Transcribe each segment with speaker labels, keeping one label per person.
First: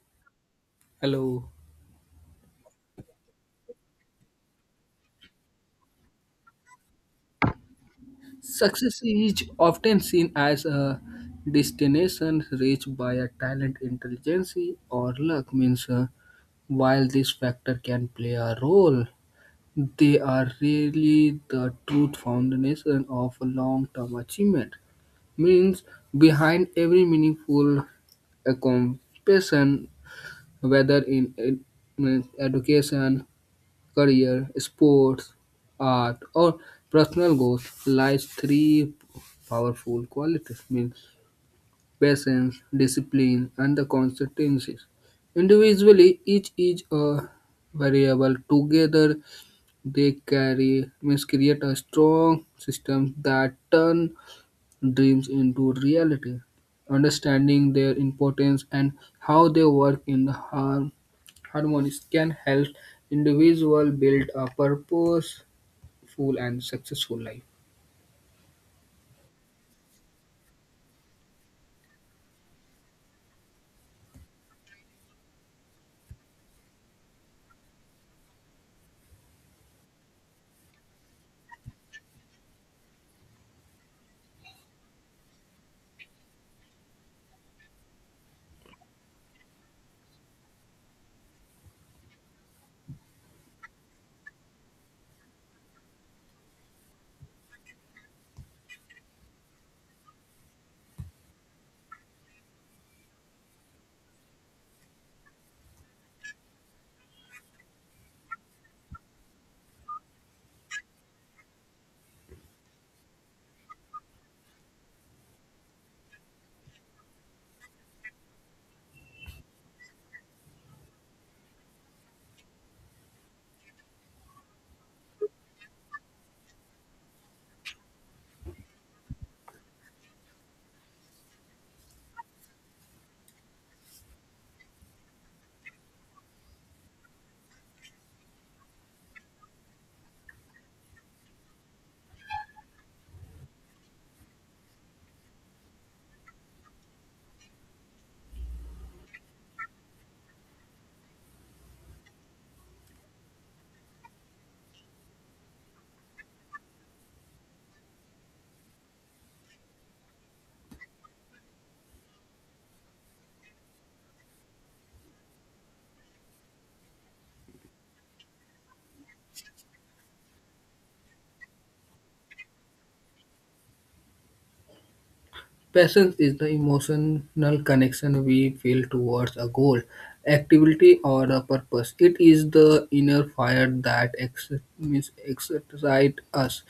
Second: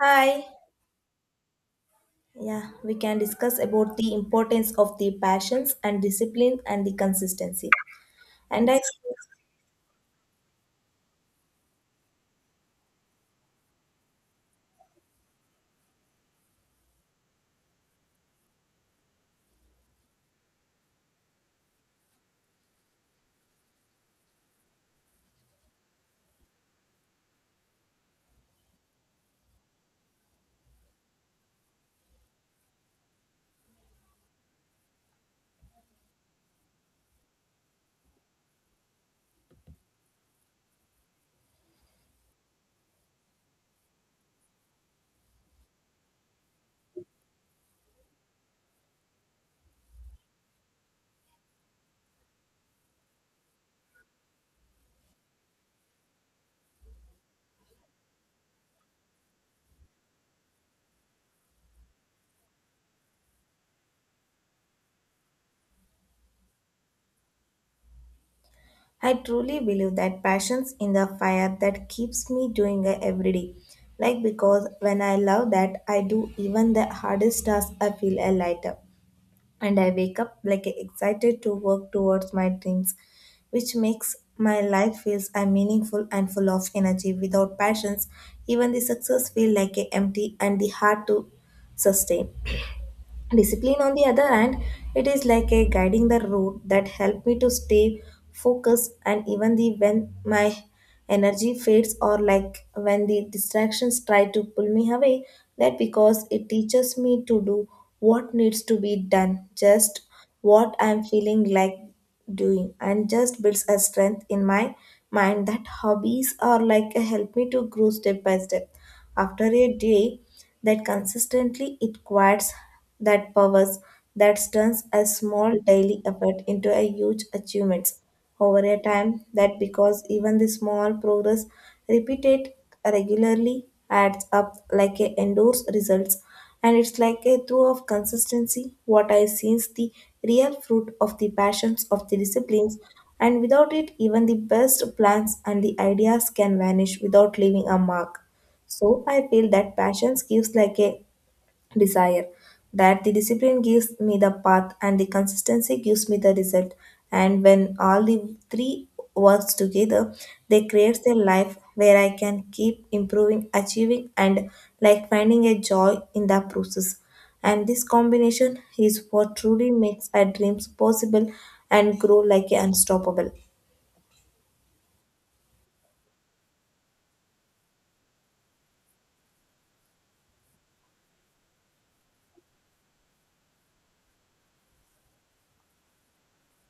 Speaker 1: Hi.
Speaker 2: Hello.
Speaker 1: Yeah, we can discuss about the importance of the passions and discipline and the consistency. And I,
Speaker 2: Success is often seen as a destination reached by a talent, intelligence, or luck. Means, while this factor can play a role, they are really the true foundation of long-term achievement. Means, behind every meaningful accomplishment, whether in means education, career, sports, art, or personal goals lies three powerful qualities means patience, discipline, and the consistencies. Individually, each is a variable. Together, they carry means create a strong system that turn dreams into reality, understanding their importance and how they work in harmony can help individual build a purposeful and successful life.
Speaker 1: I truly believe that passions in the fire that keeps me doing it every day. Like because when I love that, I do even the hardest task, I feel a lighter. And I wake up like excited to work towards my dreams, which makes my life feels I'm meaningful and full of energy. Without passions, even the success feel like a empty and the hard to sustain. Discipline, on the other hand, it is like a guiding the route that help me to stay focused and even the when my energy fades or like when the distractions try to pull me away. That because it teaches me to do what needs to be done, just what I'm feeling like doing, and just builds a strength in my mind that hobbies are like a help me to grow step by step. After a day that consistently it quiets that powers that turns a small daily effort into a huge achievement over a time that because even the small progress repeated regularly adds up like a endorse results, and it's like a through of consistency what I since the real fruit of the passions of the disciplines. And without it, even the best plans and the ideas can vanish without leaving a mark. So I feel that passions gives like a desire, that the discipline gives me the path, and the consistency gives me the result. And when all the three works together, they creates a life where I can keep improving, achieving, and like finding a joy in the process. And this combination is what truly makes our dreams possible and grow like a unstoppable.
Speaker 2: Passion is the emotional connection we feel towards a goal, activity, or a purpose. It is the inner fire that means excites us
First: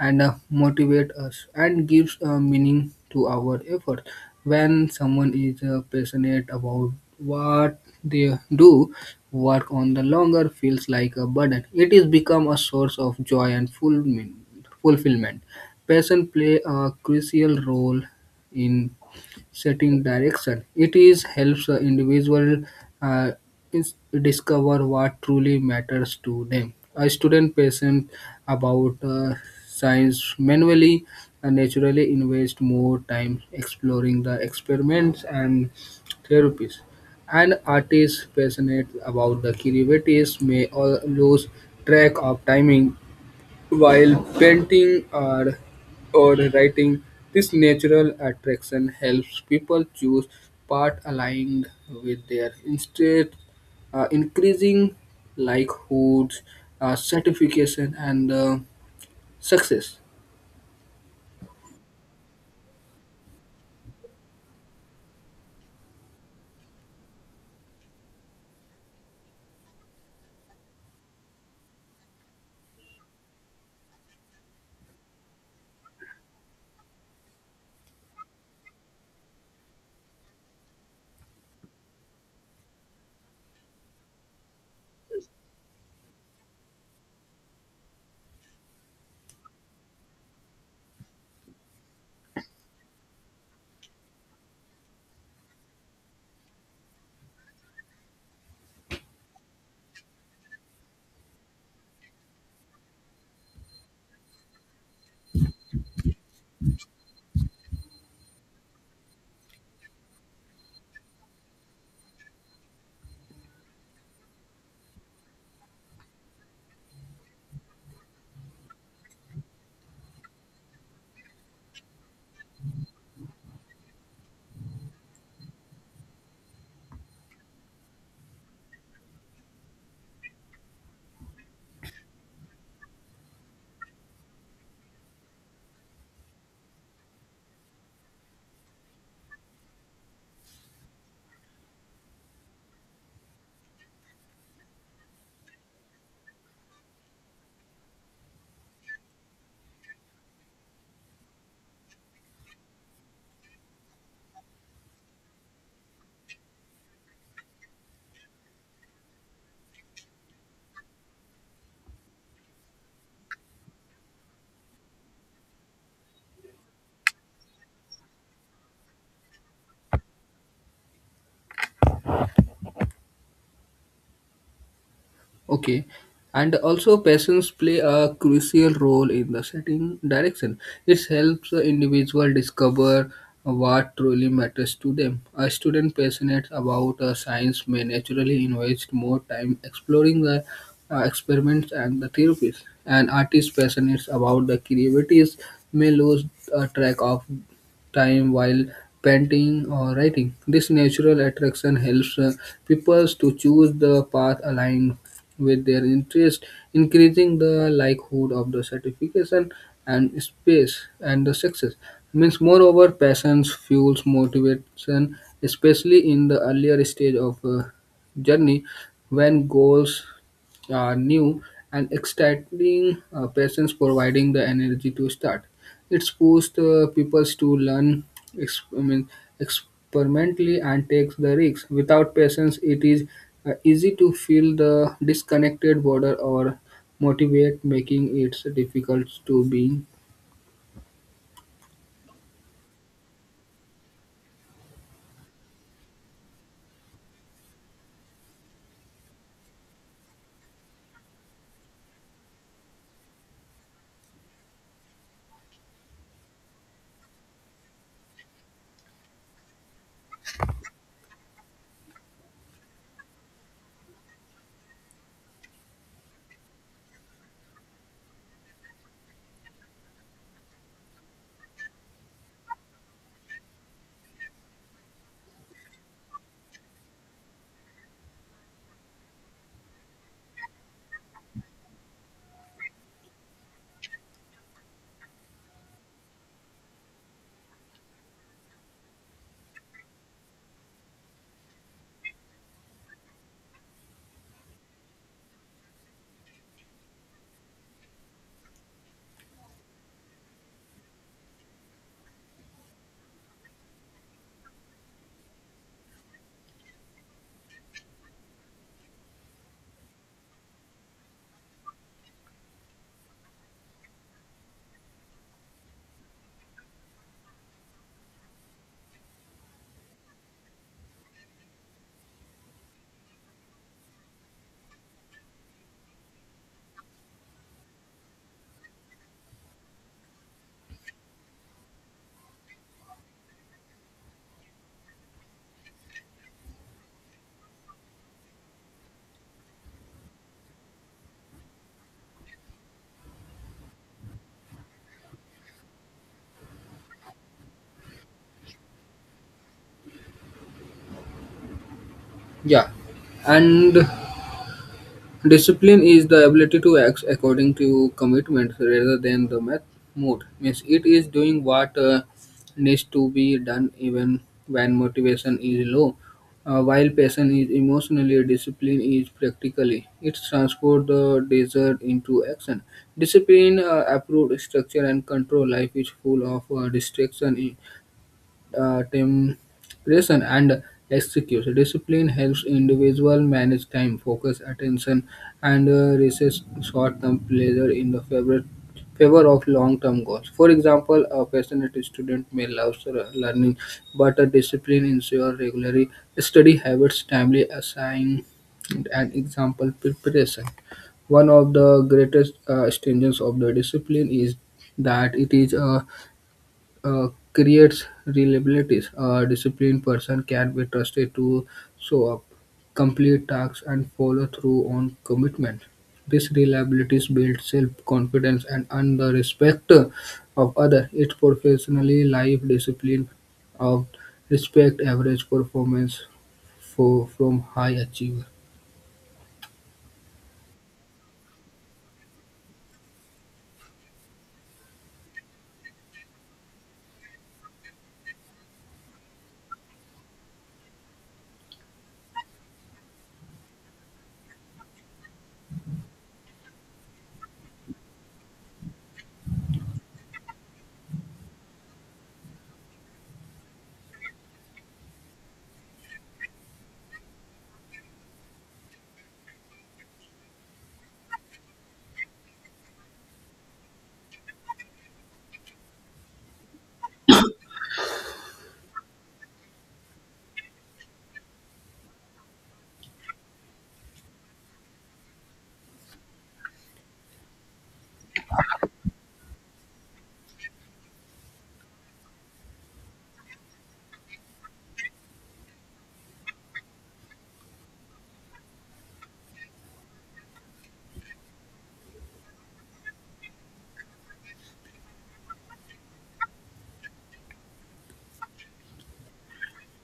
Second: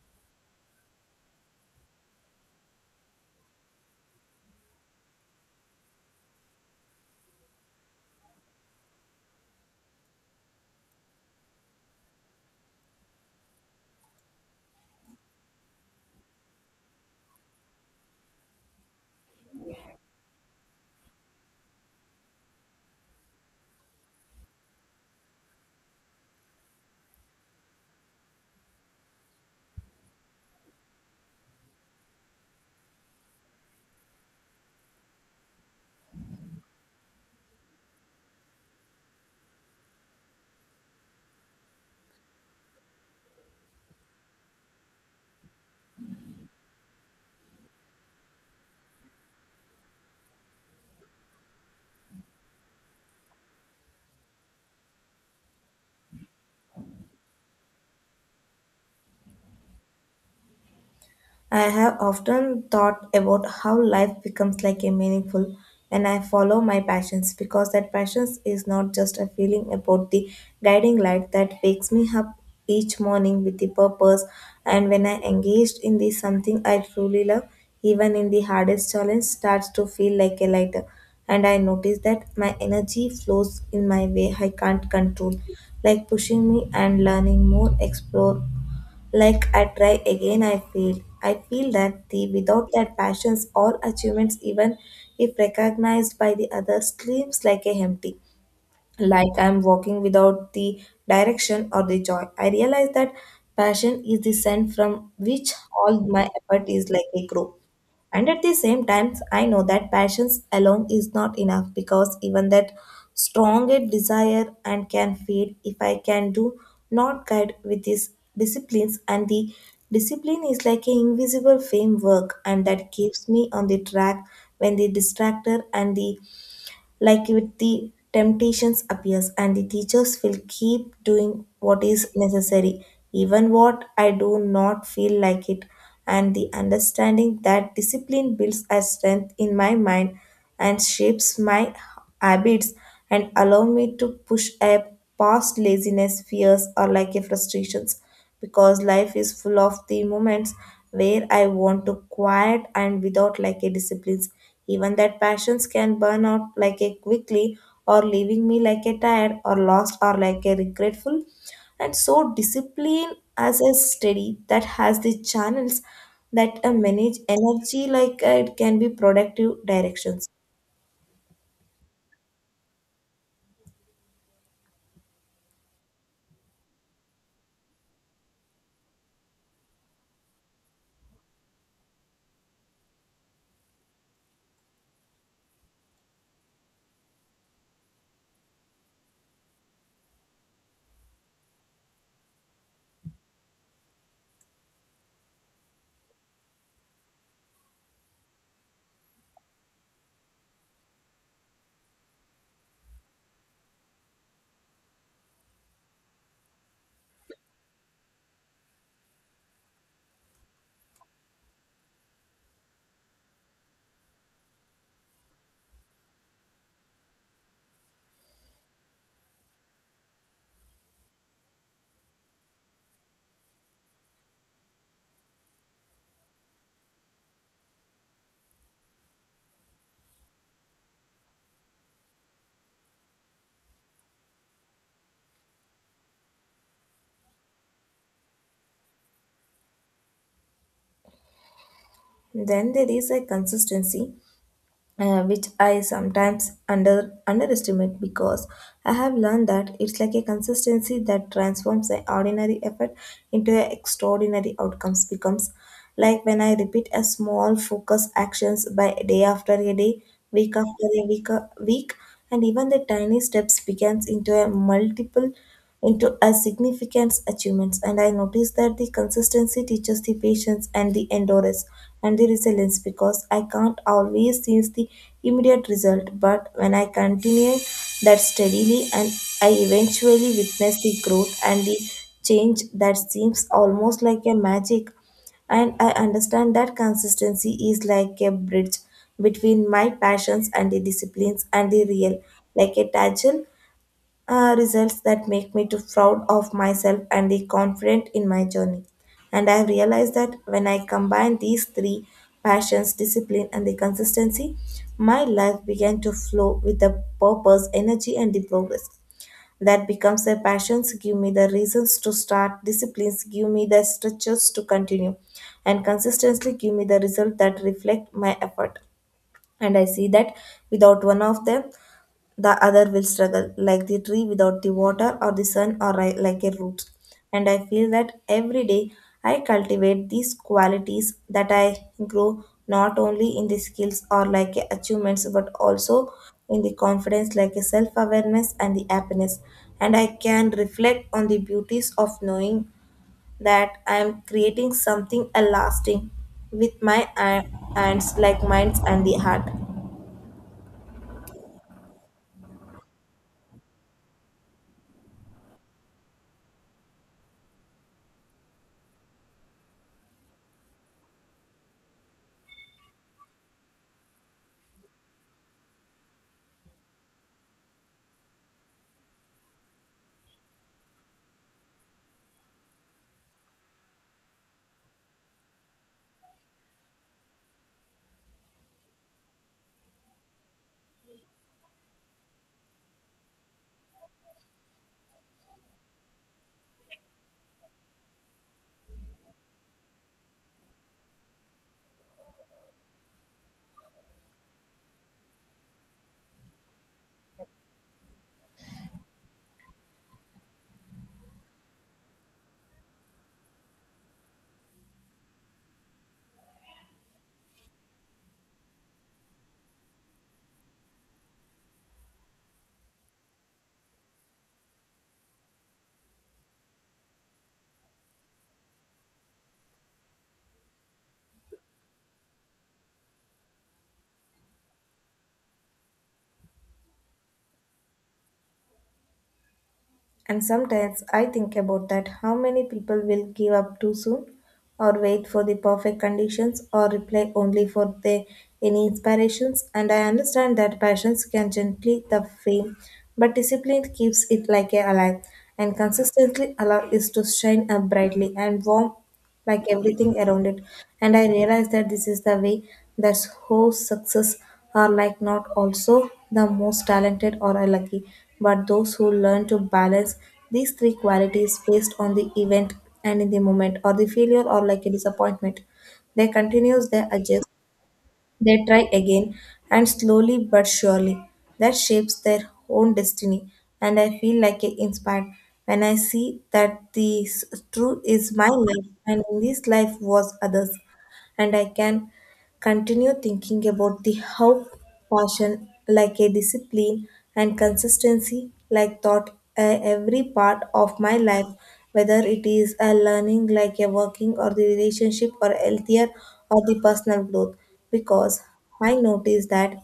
Speaker 2: and motivates us and gives a meaning to our effort. When someone is passionate about what they do, work on the longer feels like a burden. It is become a source of joy and fulfillment. Passion play a crucial role in setting direction. It is helps the individual uh, is- discover what truly matters to them. A student patient about science manually and naturally invest more time exploring the experiments and therapies. An artist passionate about the creativities may all lose track of timing while painting or writing, this natural attraction helps people choose path aligned with their interests, increasing likelihoods, satisfaction, and success.
Speaker 1: I have often thought about how life becomes like a meaningful when I follow my passions, because that passion is not just a feeling about the guiding light that wakes me up each morning with the purpose. And when I engaged in this something I truly love, even in the hardest challenge starts to feel like a lighter. And I notice that my energy flows in my way I can't control, like pushing me and learning more explore. Like I try again, I fail. I feel that the without that passions or achievements, even if recognized by the others, seems like a empty, like I'm walking without the direction or the joy. I realize that passion is the scent from which all my effort is like a grow. And at the same time, I know that passions alone is not enough, because even that stronger desire and can fade if I can do not guide with these disciplines. And the discipline is like an invisible framework and that keeps me on the track when the distractor and the like with the temptations appears, and the teachers will keep doing what is necessary even what I do not feel like it. And the understanding that discipline builds a strength in my mind and shapes my habits and allow me to push up past laziness fears or like a frustrations, because life is full of the moments where I want to quiet and without like a disciplines. Even that passions can burn out like a quickly, or leaving me like a tired or lost or like a regretful. And so discipline as a study that has the channels that manage energy like it can be productive directions.
Speaker 2: Okay. And also, passions play a crucial role in the setting direction. It helps the individual discover what truly matters to them. A student passionate about science may naturally invest more time exploring the experiments and the theories. An artist passionate about the creativities may lose track of time while painting or writing. This natural attraction helps people to choose the path aligned with their interest, increasing the likelihood of the certification and space and the success. Means moreover, passions fuels motivation, especially in the earlier stage of journey when goals are new and exciting. Passions providing the energy to start. It's pushed people to learn ex- I mean, experimentally and takes the risks. Without patience, it is easy to feel the disconnected border or motivate, making it difficult to be.
Speaker 1: Then there is a consistency which I sometimes underestimate, because I have learned that it's like a consistency that transforms an ordinary effort into an extraordinary outcomes. Becomes like when I repeat a small focus actions by day after a day, week after a week, and even the tiny steps begins into a multiple into a significant achievements. And I noticed that the consistency teaches the patience and the endurance and the resilience, because I can't always see the immediate result. But when I continue that steadily, and I eventually witness the growth and the change that seems almost like a magic. And I understand that consistency is like a bridge between my passions and the disciplines and the real, like a tangle results that make me to proud of myself and the confident in my journey. And I have realized that when I combine these three passions, discipline, and the consistency, my life began to flow with the purpose, energy, and the progress. That becomes a passions give me the reasons to start, disciplines give me the structures to continue, and consistently give me the result that reflect my effort. And I see that without one of them, the other will struggle, like the tree without the water or the sun, or like a root. And I feel that every day I cultivate these qualities that I grow not only in the skills or like achievements, but also in the confidence, like a self awareness and the happiness. And I can reflect on the beauties of knowing that I am creating something a lasting with my hands, like minds and the heart.
Speaker 2: Yeah, and discipline is the ability to act according to commitment rather than the mood. Means it is doing what needs to be done even when motivation is low. While passion is emotionally, discipline is practically. It transforms the desire into action. Discipline, approved structure and control. Life is full of distraction temperation and execute. Discipline helps individual manage time, focus, attention, and resist short-term pleasure in the favor of long-term goals. For example, a passionate student may love learning, but a discipline ensures regular study habits, timely assignment, and example preparation. One of the greatest strengths of the discipline is that it is a creates reliabilities. A disciplined person can be trusted to show up, complete tasks, and follow through on commitments. This reliability builds self-confidence and earn the respect of others. It's professionally life discipline of respect average performance from high achievers.
Speaker 1: And sometimes I think about that how many people will give up too soon or wait for the perfect conditions or reply only for the, any inspirations. And I understand that passions can gently the flame, but discipline keeps it like a alive. And consistently allow it to shine up brightly and warm like everything around it. And I realized that this is the way that who success are like not also the most talented or are lucky, but those who learn to balance these three qualities based on the event and in the moment or the failure or like a disappointment. They continues their adjust. They try again, and slowly but surely, that shapes their own destiny. And I feel like I inspired when I see that the truth is my life, and in this life was others, and I can continue thinking about the how passion like a discipline and consistency like thought every part of my life, whether it is a learning like a working or the relationship or healthier or the personal growth. Because I notice that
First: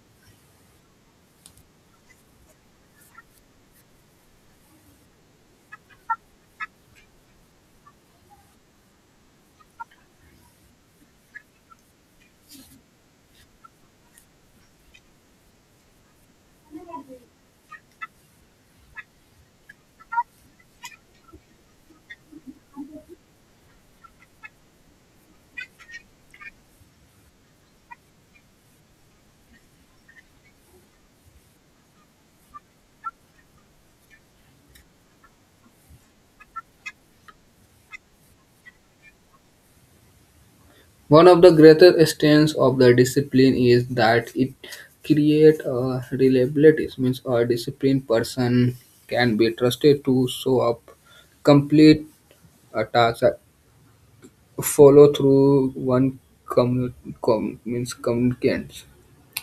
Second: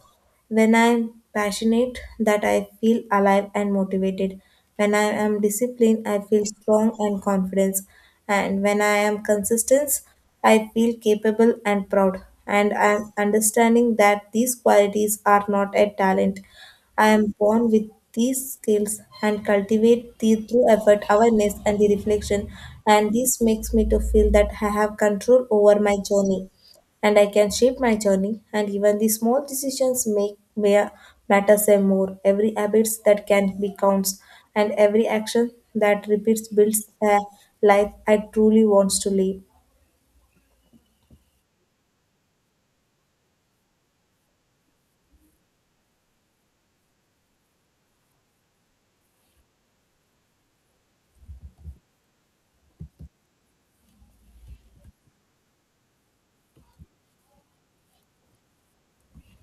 Speaker 1: when I'm passionate, that I feel alive and motivated. When I am disciplined, I feel strong and confidence. And when I am consistent, I feel capable and proud. And I'm understanding that these qualities are not a talent. I am born with these skills and cultivate these through effort, awareness, and the reflection. And this makes me to feel that I have control over my journey and I can shape my journey. And even the small decisions make may matter say more. Every habits that can be counts, and every action that repeats builds a life I truly wants to live.
Speaker 2: One of the greater strengths of the discipline is that it creates a reliability. It means a disciplined person can be trusted to show up, complete a task, and follow through one commu- means communicants.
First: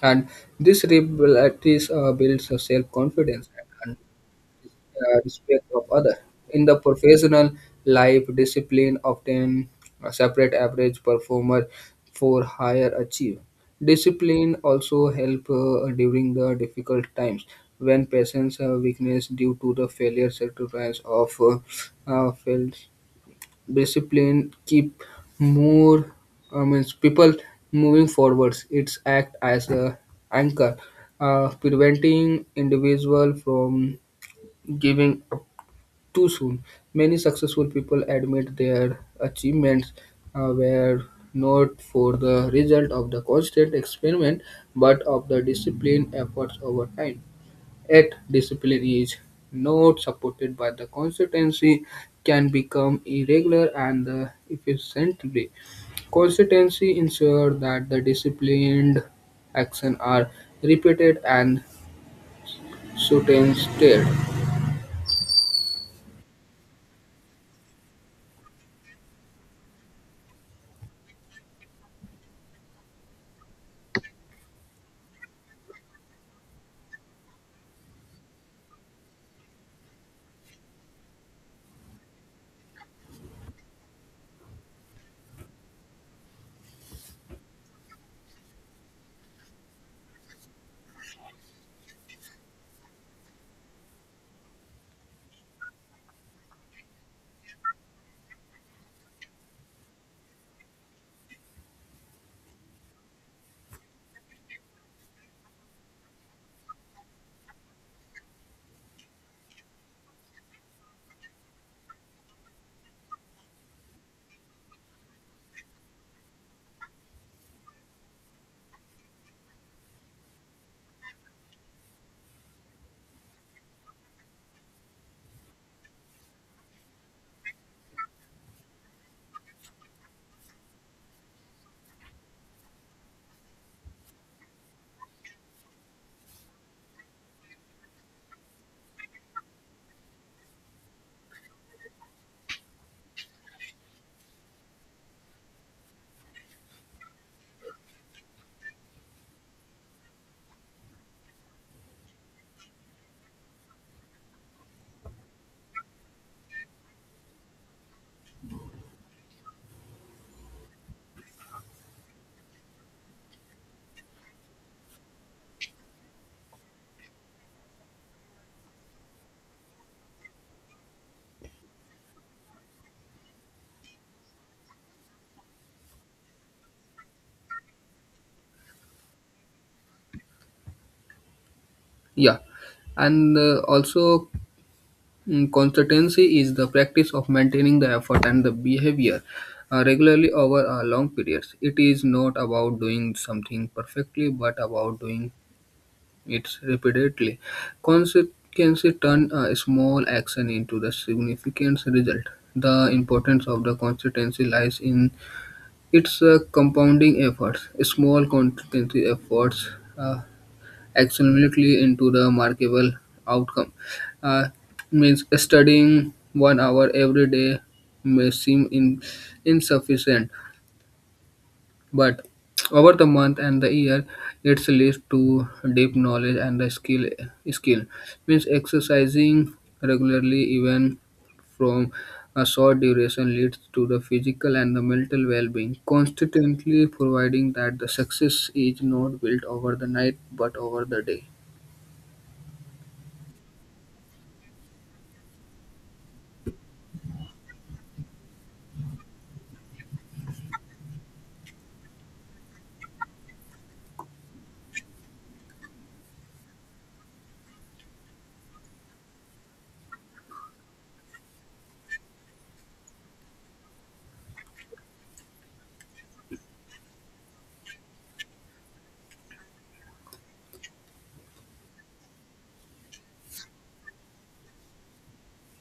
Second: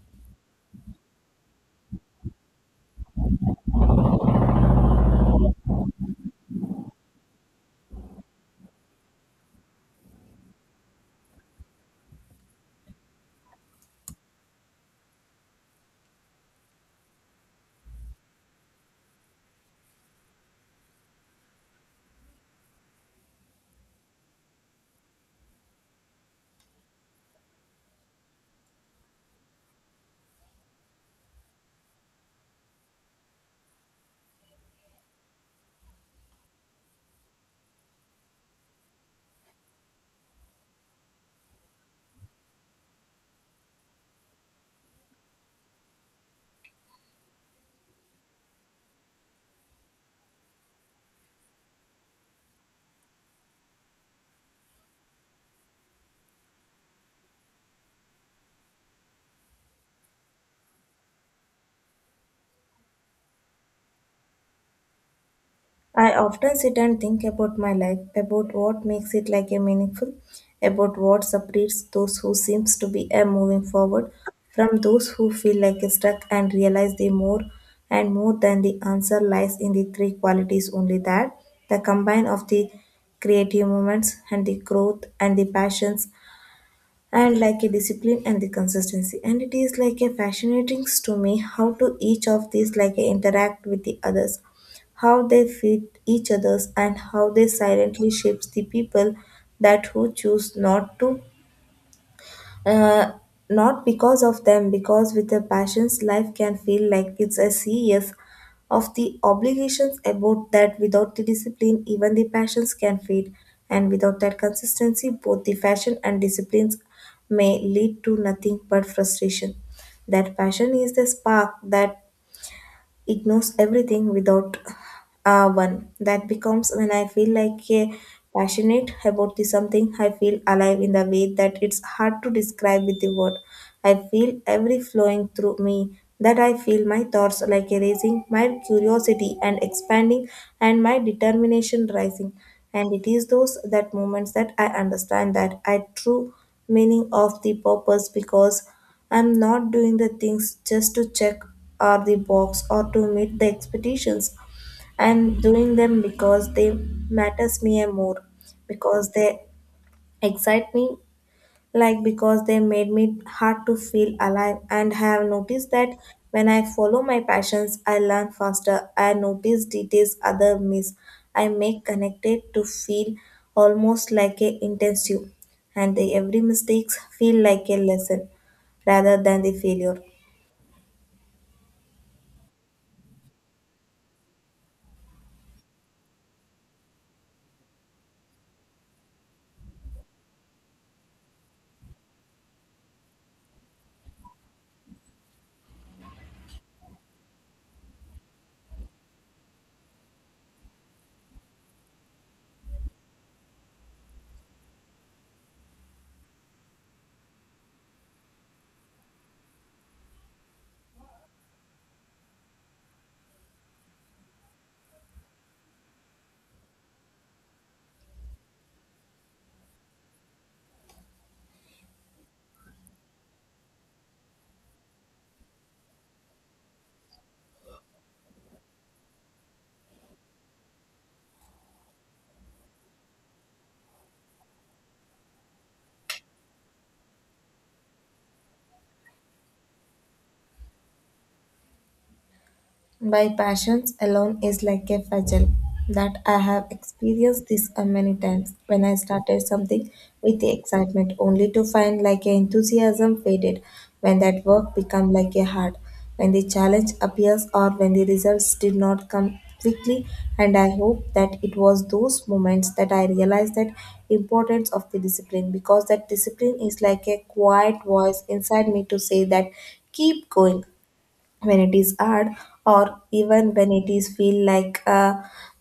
Speaker 2: And this reliability builds a self-confidence respect of other. In the professional life, discipline often separate average performer for higher achiever. Discipline also help during the difficult times when patients are weakness due to the failure sacrifice of failed discipline keep more I mean people moving forwards. It's act as a anchor, preventing individual from giving too soon. Many successful people admit their achievements were not for the result of the constant experiment but of the disciplined efforts over time. Yet, discipline is not supported by the consistency, can become irregular and efficiently. Consistency ensures that the disciplined actions are repeated and sustained.
Speaker 1: I often sit and think about my life, about what makes it like a meaningful, about what separates those who seems to be a moving forward from those who feel like a stuck, and realize the more and more than the answer lies in the three qualities only, that the combine of the creative moments and the growth and the passions and like a discipline and the consistency. And it is like a fascinating to me how to each of these like interact with the others, how they fit each others, and how they silently shapes the people that who choose not to uh, not because of them, because with a passion's life can feel like it's a series of the obligations about that without the discipline even the passions can fade. And without that consistency both the fashion and disciplines may lead to nothing but frustration, that passion is the spark that ignores everything without one. That becomes when I feel like a passionate about the something. I feel alive in the way that it's hard to describe with the word. I feel every flowing through me. That I feel my thoughts like a erasing, my curiosity and expanding, and my determination rising. And it is those that moments that I understand that I true meaning of the purpose, because I'm not doing the things just to check or the box or to meet the expectations. I'm doing them because they matters me and more because they excite me like because they made me hard to feel alive, and I have noticed that when I follow my passions I learn faster, I notice details other miss, I make connected to feel almost like a intensive, and the every mistakes feel like a lesson rather than the failure.
Speaker 2: Yeah, and consistency is the practice of maintaining the effort and the behavior regularly over a long periods. It is not about doing something perfectly, but about doing it repeatedly. Consistency turn a small action into the significant result. The importance of the consistency lies in its compounding efforts. Small consistency efforts. uh, Absolutely into the remarkable outcome. Uh, Means studying 1 hour every day may seem insufficient, but over the month and the year, it leads to deep knowledge and the skill. Skill means exercising regularly, even from a short duration, leads to the physical and the mental well-being. Constantly providing that the success is not built over the night but over the day.
Speaker 1: By passions alone is like a fagel that I have experienced this a many times when I started something with the excitement only to find like a enthusiasm faded when that work become like a hard, when the challenge appears or when the results did not come quickly, and I hope that it was those moments that I realized that importance of the discipline because that discipline is like a quiet voice inside me to say that keep going when it is hard, or even when it is feel like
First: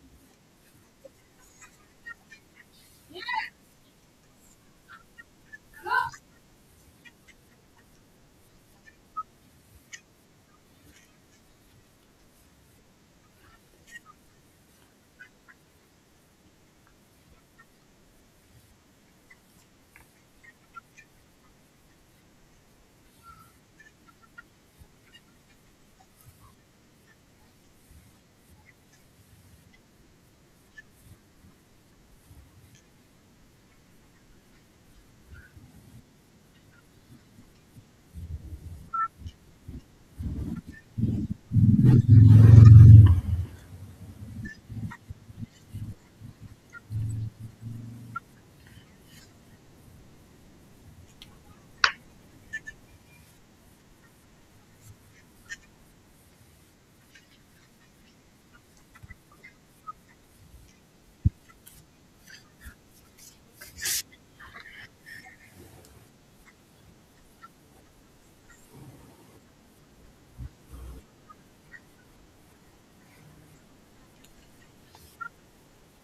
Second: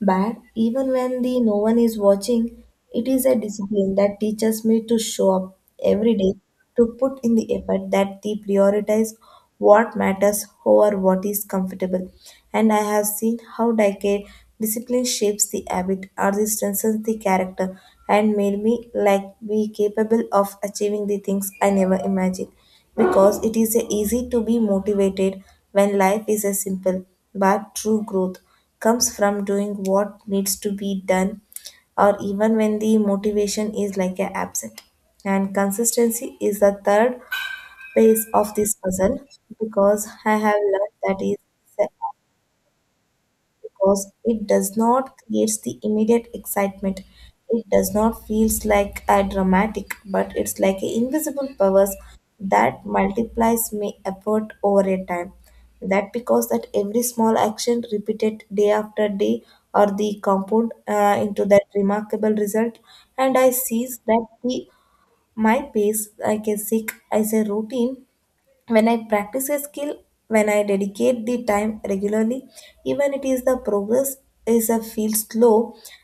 Speaker 1: bad, even when the no one is watching. It is a discipline that teaches me to show up every day, to put in the effort that they prioritize what matters over what is comfortable, and I have seen how decade discipline shapes the habit or the strengthens the character and made me like be capable of achieving the things I never imagined because it is easy to be motivated when life is a simple, but true growth comes from doing what needs to be done or even when the motivation is like a absent. And consistency is the third piece of this puzzle because I have learned that is because it does not creates the immediate excitement. It does not feels like a dramatic, but it's like a invisible powers that multiplies my effort over a time. That because that every small action repeated day after day or the compound into that remarkable result, and I sees that the my pace like a sick as a routine when I practice a skill, when I dedicate the time regularly, even it is the progress is a feel slow,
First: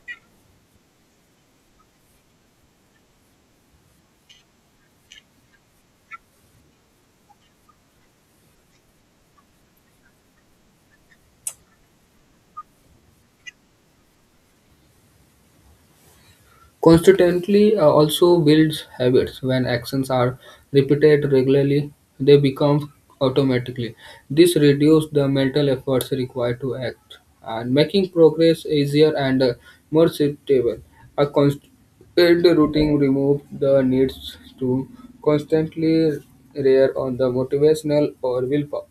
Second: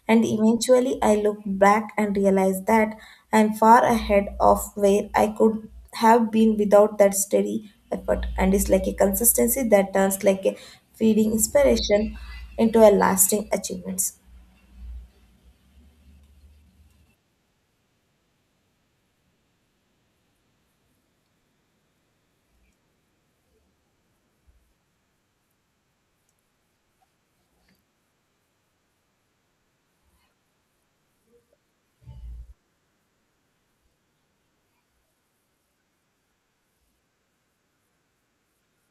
Speaker 1: and eventually I look back and realize that I'm far ahead of where I could have been without that steady effort, and it's like a consistency that turns like a feeding inspiration into a lasting achievements.
Speaker 2: Constantly also builds habits. When actions are repeated regularly, they become automatically. This reduces the mental efforts required to act, and making progress easier and more suitable. A constant routine removes the needs to constantly rear on the motivational or willpower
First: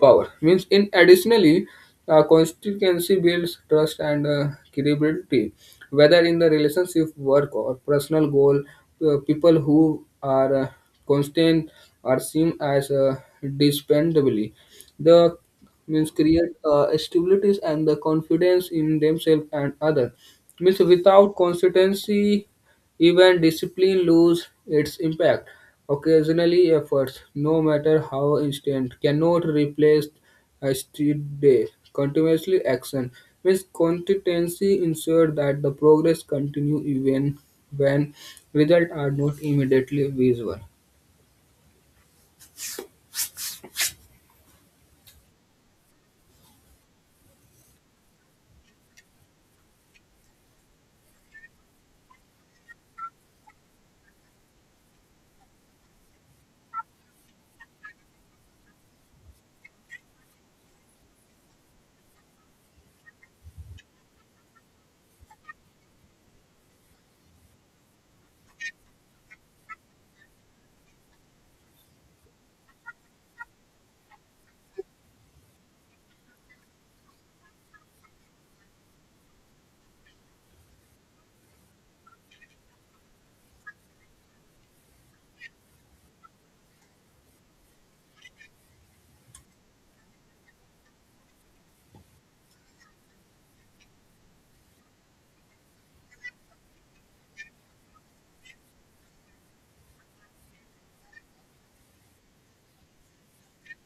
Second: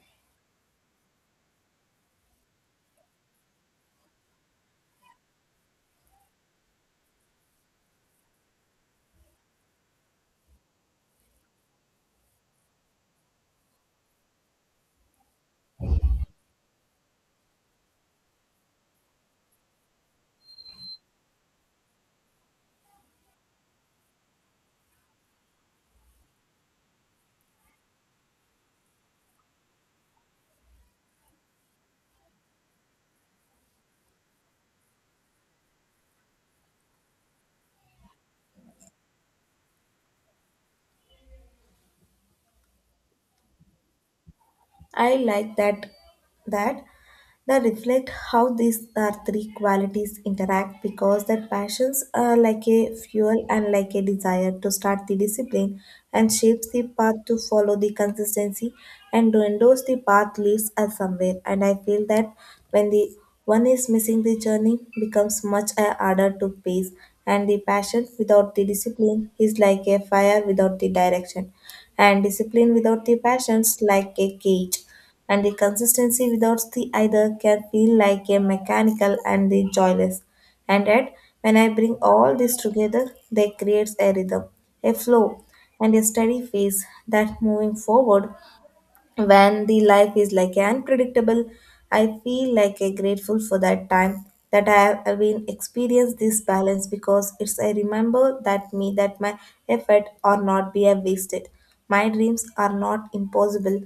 Speaker 2: power. Means in additionally, constituency builds trust and credibility, whether in the relationship, work, or personal goal. People who are constant are seen as dispensably. The means create stability and the confidence in themselves and other. Means without consistency even discipline lose its impact. Occasionally, efforts, no matter how instant, cannot replace a street day. Continuously action means consistency ensure that the progress continue even when results are not immediately visible.
Speaker 1: I like that that reflect how these are three qualities interact because that passions are like a fuel and like a desire to start the discipline and shapes the path to follow the consistency and to endorse the path leads us somewhere, and I feel that when the one is missing the journey becomes much harder to pace, and the passion without the discipline is like a fire without the direction, and discipline without the passions like a cage, and the consistency without the either can feel like a mechanical and the joyless. And yet, when I bring all this together, they creates a rhythm, a flow, and a steady pace that moving forward when the life is like unpredictable. I feel like a grateful for that time that I been experienced this balance because it's I remember that me that my effort are not be a wasted, my dreams are not impossible,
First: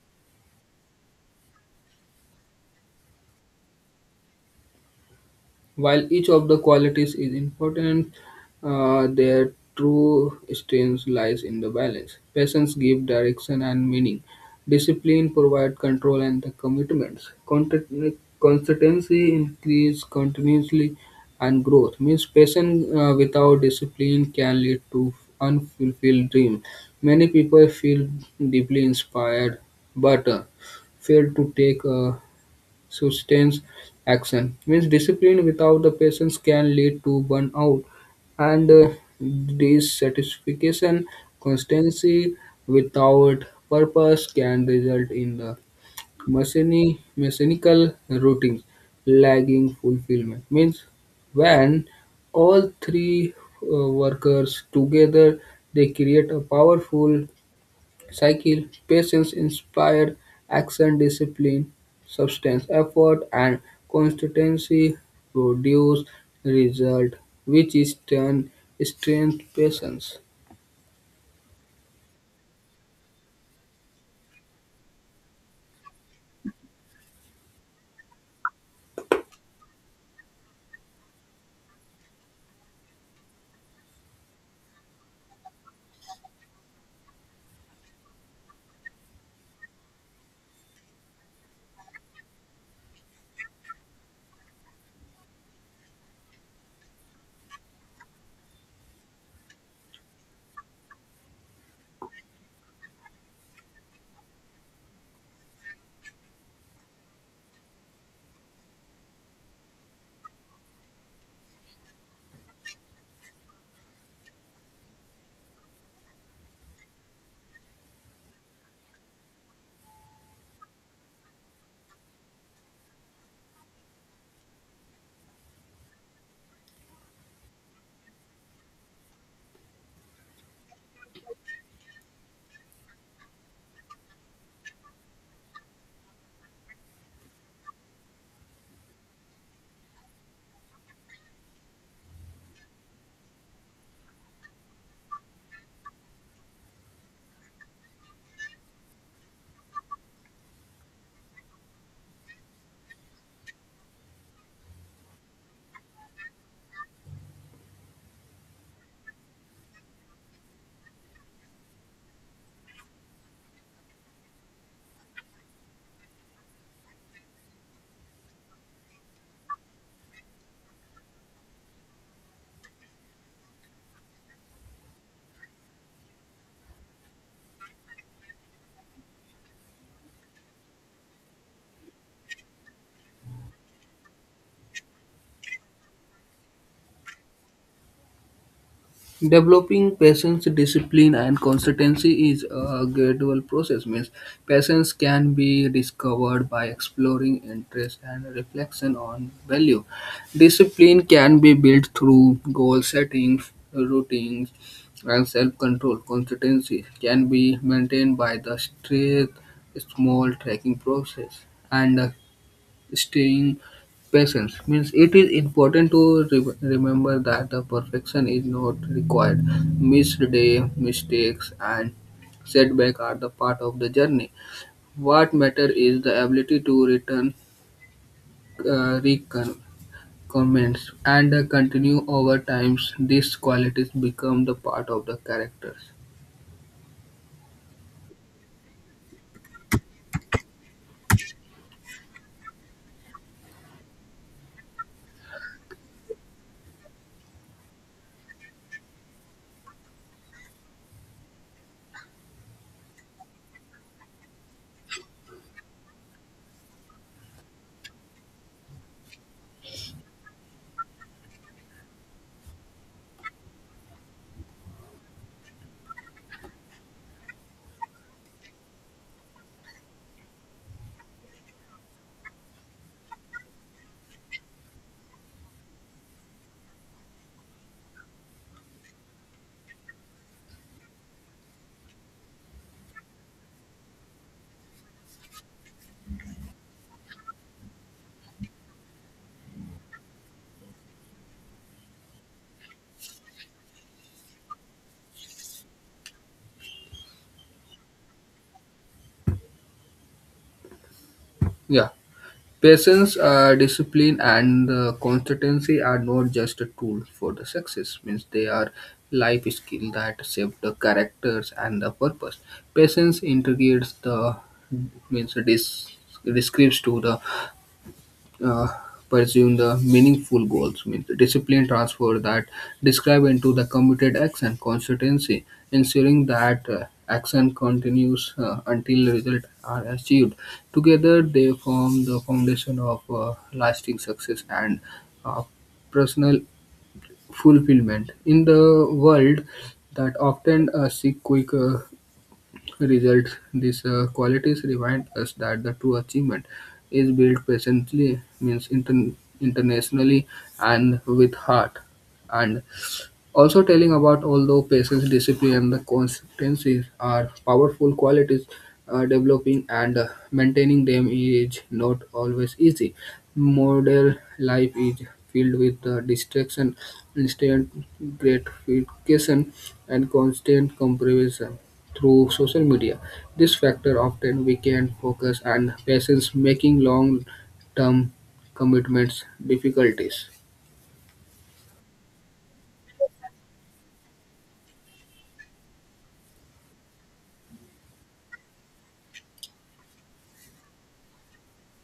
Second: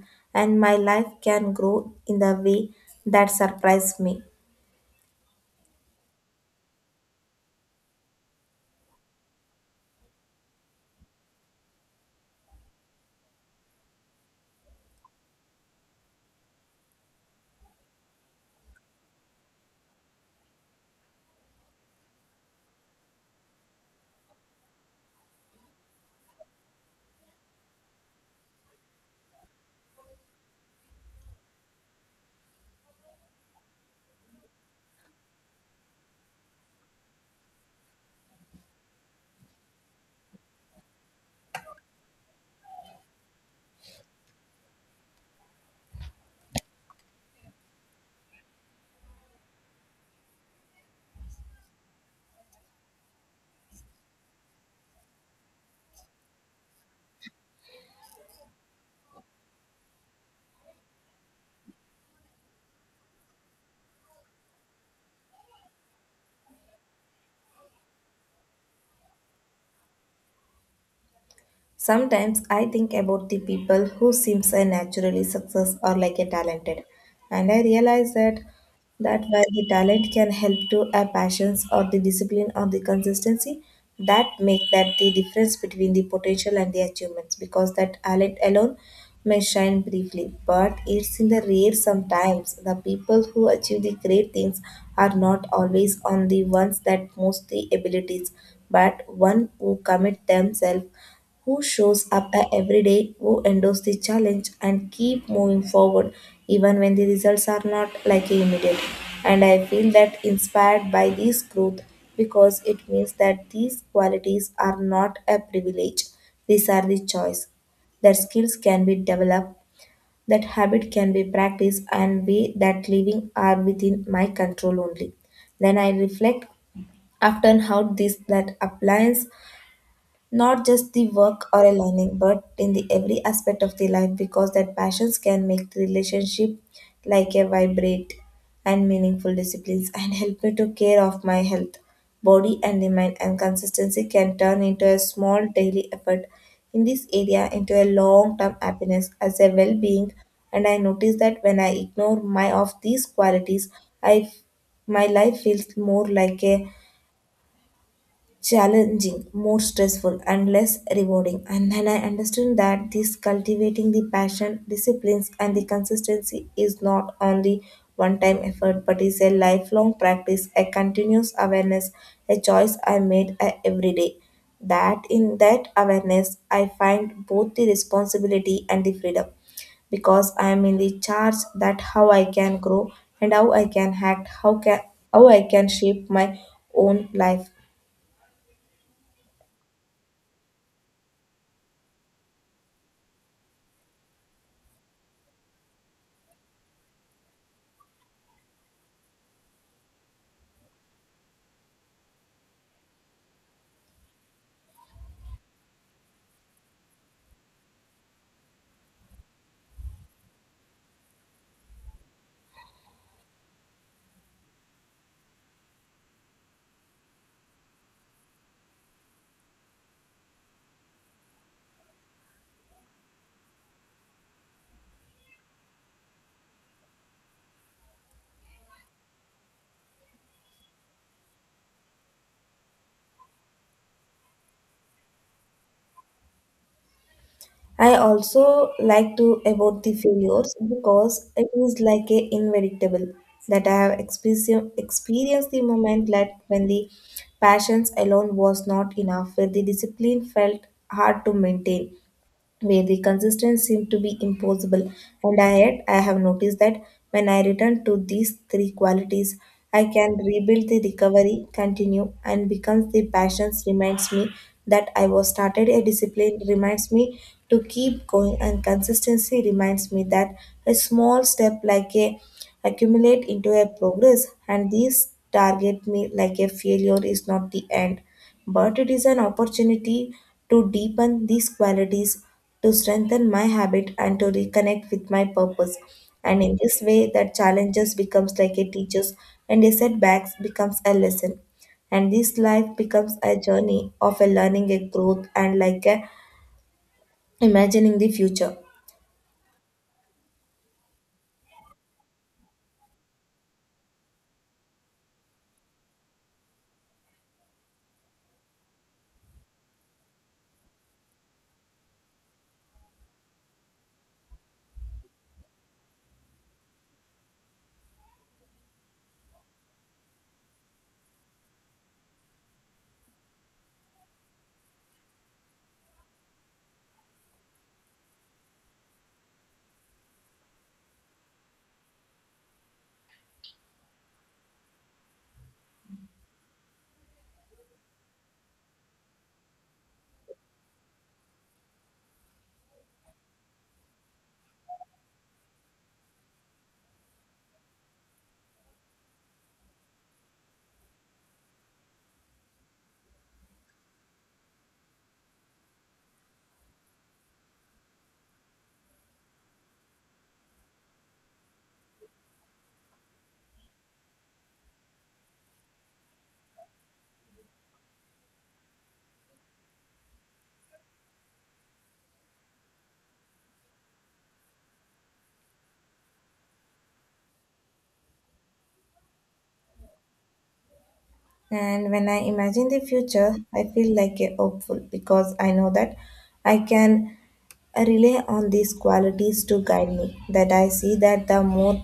Speaker 1: and my life can grow in the way that surprise me.
Speaker 2: While each of the qualities is important, their true strength lies in the balance. Patience gives direction and meaning. Discipline provides control and the commitments. Consistency increases continuously and growth. Means patience without discipline can lead to unfulfilled dream. Many people feel deeply inspired but fail to take sustains action means discipline without the patience can lead to burnout and dissatisfaction. Constancy without purpose can result in the mechanical routines, lagging fulfillment. Means when all three workers together, they create a powerful cycle, patience inspired action, discipline, substance, effort, and consistency produce result, which is turn strength patience.
Speaker 1: Sometimes I think about the people who seems a naturally success or like a talented, and I realize that while the talent can help to a passions or the discipline or the consistency, that make that the difference between the potential and the achievements because that talent alone may shine briefly, but it's in the rare sometimes the people who achieve the great things are not always on the ones that most the abilities, but one who commit themselves, who shows up every day, who endures the challenge and keep moving forward even when the results are not like immediate. And I feel that inspired by this growth because it means that these qualities are not a privilege. These are the choice. That skills can be developed, that habit can be practiced and way that living are within my control only. Then I reflect often how this that applies not just the work or a learning but in the every aspect of the life because that passions can make the relationship like a vibrate and meaningful disciplines and help me to care of my health body and the mind, and consistency can turn into a small daily effort in this area into a long term happiness as a well being. And I notice that when I ignore my of these qualities i f- my life feels more like a challenging, more stressful, and less rewarding. And then I understood that this cultivating the passion, disciplines, and the consistency is not only one time effort but is a lifelong practice, a continuous awareness, a choice I made every day. That in that awareness, I find both the responsibility and the freedom because I am in the charge that how I can grow and how I can act, how I can shape my own life.
Speaker 2: Developing patience, discipline, and consistency is a gradual process. Means patience can be discovered by exploring interest and reflection on value. Discipline can be built through goal setting, routines, and self-control. Consistency can be maintained by the straight, small tracking process, and staying patience means it is important to remember that the perfection is not required missed day mistakes and setback are the part of the journey what matter is the ability to return recon- and continue over times these qualities become the part of the characters.
Speaker 1: I also like to about the failures because it is like a inevitable that I have experienced the moment that when the passions alone was not enough, where the discipline felt hard to maintain, where the consistency seemed to be impossible. Yet, I have noticed that when I return to these three qualities, I can rebuild the recovery, continue, and becomes the passions reminds me that I was started, a discipline reminds me to keep going, and consistency reminds me that a small step like a accumulate into a progress, and these target me like a failure is not the end but it is an opportunity to deepen these qualities, to strengthen my habit, and to reconnect with my purpose. And in this way, that challenges becomes like a teacher's, and a setbacks becomes a lesson. And this life becomes a journey of a learning, a growth, and like a imagining the future.
Speaker 2: Yeah, patience, discipline, and consistency are not just a tool for the success. Means they are life skill that shape the characters and the purpose. Patience integrates the means it is describes to the uh, pursuing the meaningful goals means discipline transfer that describe into the committed action consistency ensuring that action continues until results are achieved together they form the foundation of lasting success and uh, personal fulfillment in the world that often seek quick results. These qualities remind us that the true achievement is built patiently, means internationally and with heart. And also telling about although patience, discipline, and the consistency are powerful qualities, developing and maintaining them is not always easy. Modern life is filled with distraction, instant gratification, and constant comparison through social media. This factor often weakens focus and patience, making long-term commitments difficulties.
Speaker 1: And when I imagine the future, I feel like a hopeful because I know that I can rely on these qualities to guide me. That I see that the more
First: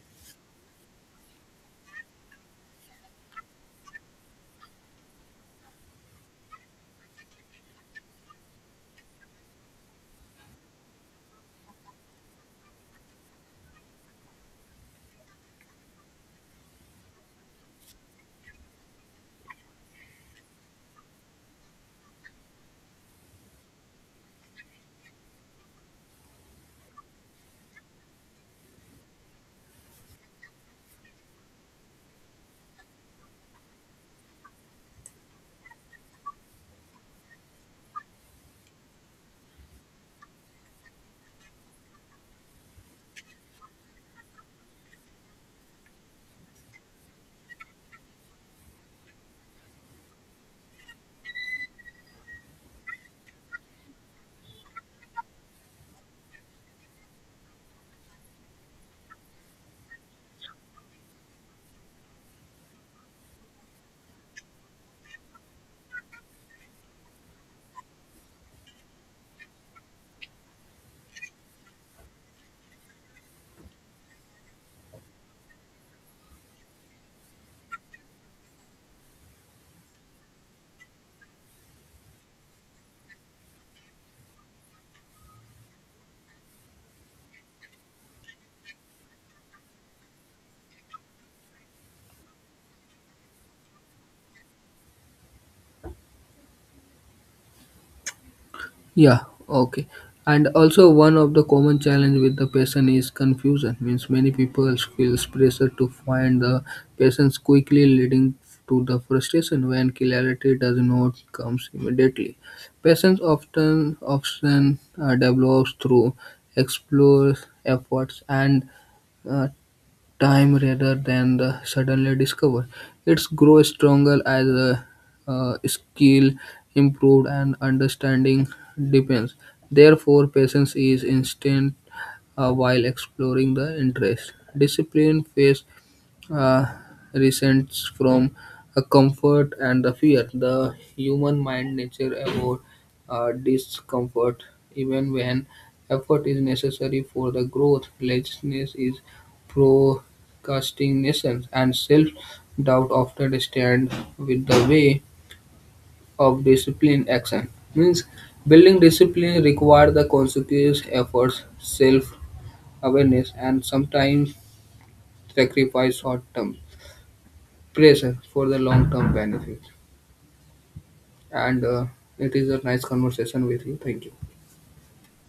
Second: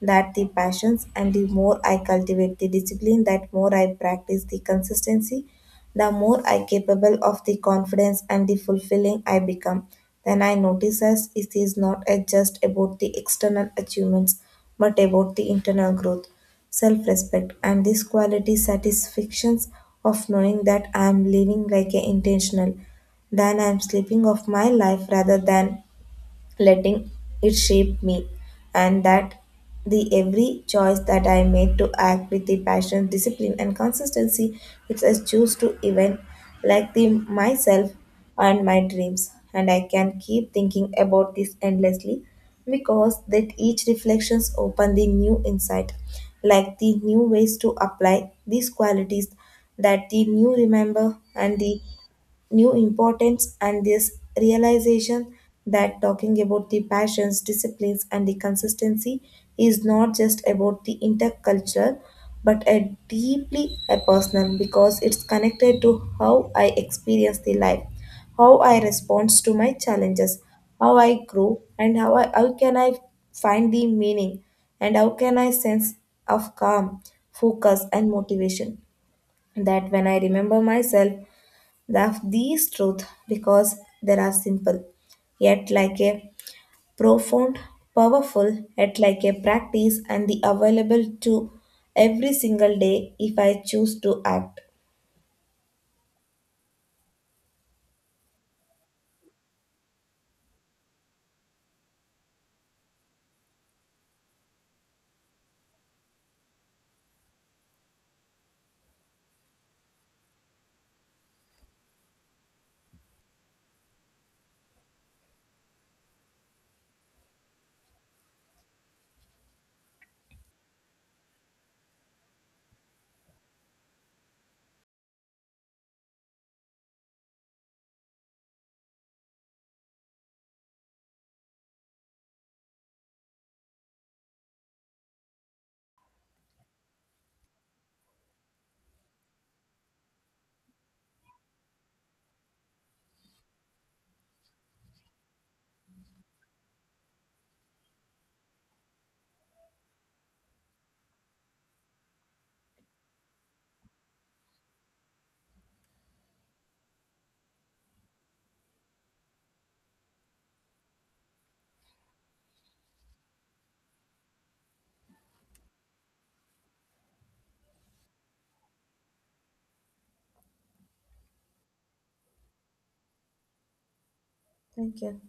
Speaker 1: that the passions and the more I cultivate the discipline, that more I practice the consistency, the more I capable of the confidence and the fulfilling I become, then I notice as it is not a- just about the external achievements, but about the internal growth, self-respect, and this quality satisfactions of knowing that I am living like an intentional, then I am sleeping of my life rather than letting it shape me, and that the every choice that I made to act with the passion, discipline, and consistency, which I choose to even like the myself and my dreams, and I can keep thinking about this endlessly because that each reflections open the new insight, like the new ways to apply these qualities, that the new remember and the new importance and this realization that talking about the passions, disciplines, and the consistency is not just about the intercultural but a deeply a personal because it's connected to how I experience the life, how I respond to my challenges, how I grow, and how can I find the meaning, and how can I sense of calm, focus, and motivation that when I remember myself, the, these truths, because they are simple, yet like a profound, powerful, yet like a practice and the available to every single day if I choose to act.
Speaker 2: Yeah, okay. And also one of the common challenge with the patient is confusion. Means many people feels pressure to find the patients quickly leading to the frustration when clarity does not comes immediately. Patients often develops through explore efforts and uh, time rather than the suddenly discovered. It's grow stronger as a skill improved and understanding deepens. Therefore, patience is instant while exploring the interest. Discipline face uh, resents from a comfort and the fear. The human mind nature avoid discomfort even when effort is necessary for the growth. Laziness is procrastination and self-doubt often stand with the way of discipline action. Means building discipline require the consequence efforts, self awareness and sometimes sacrifice short-term pleasure for the long-term benefit. And it is a nice conversation with you. Thank you.
Speaker 1: Thank you.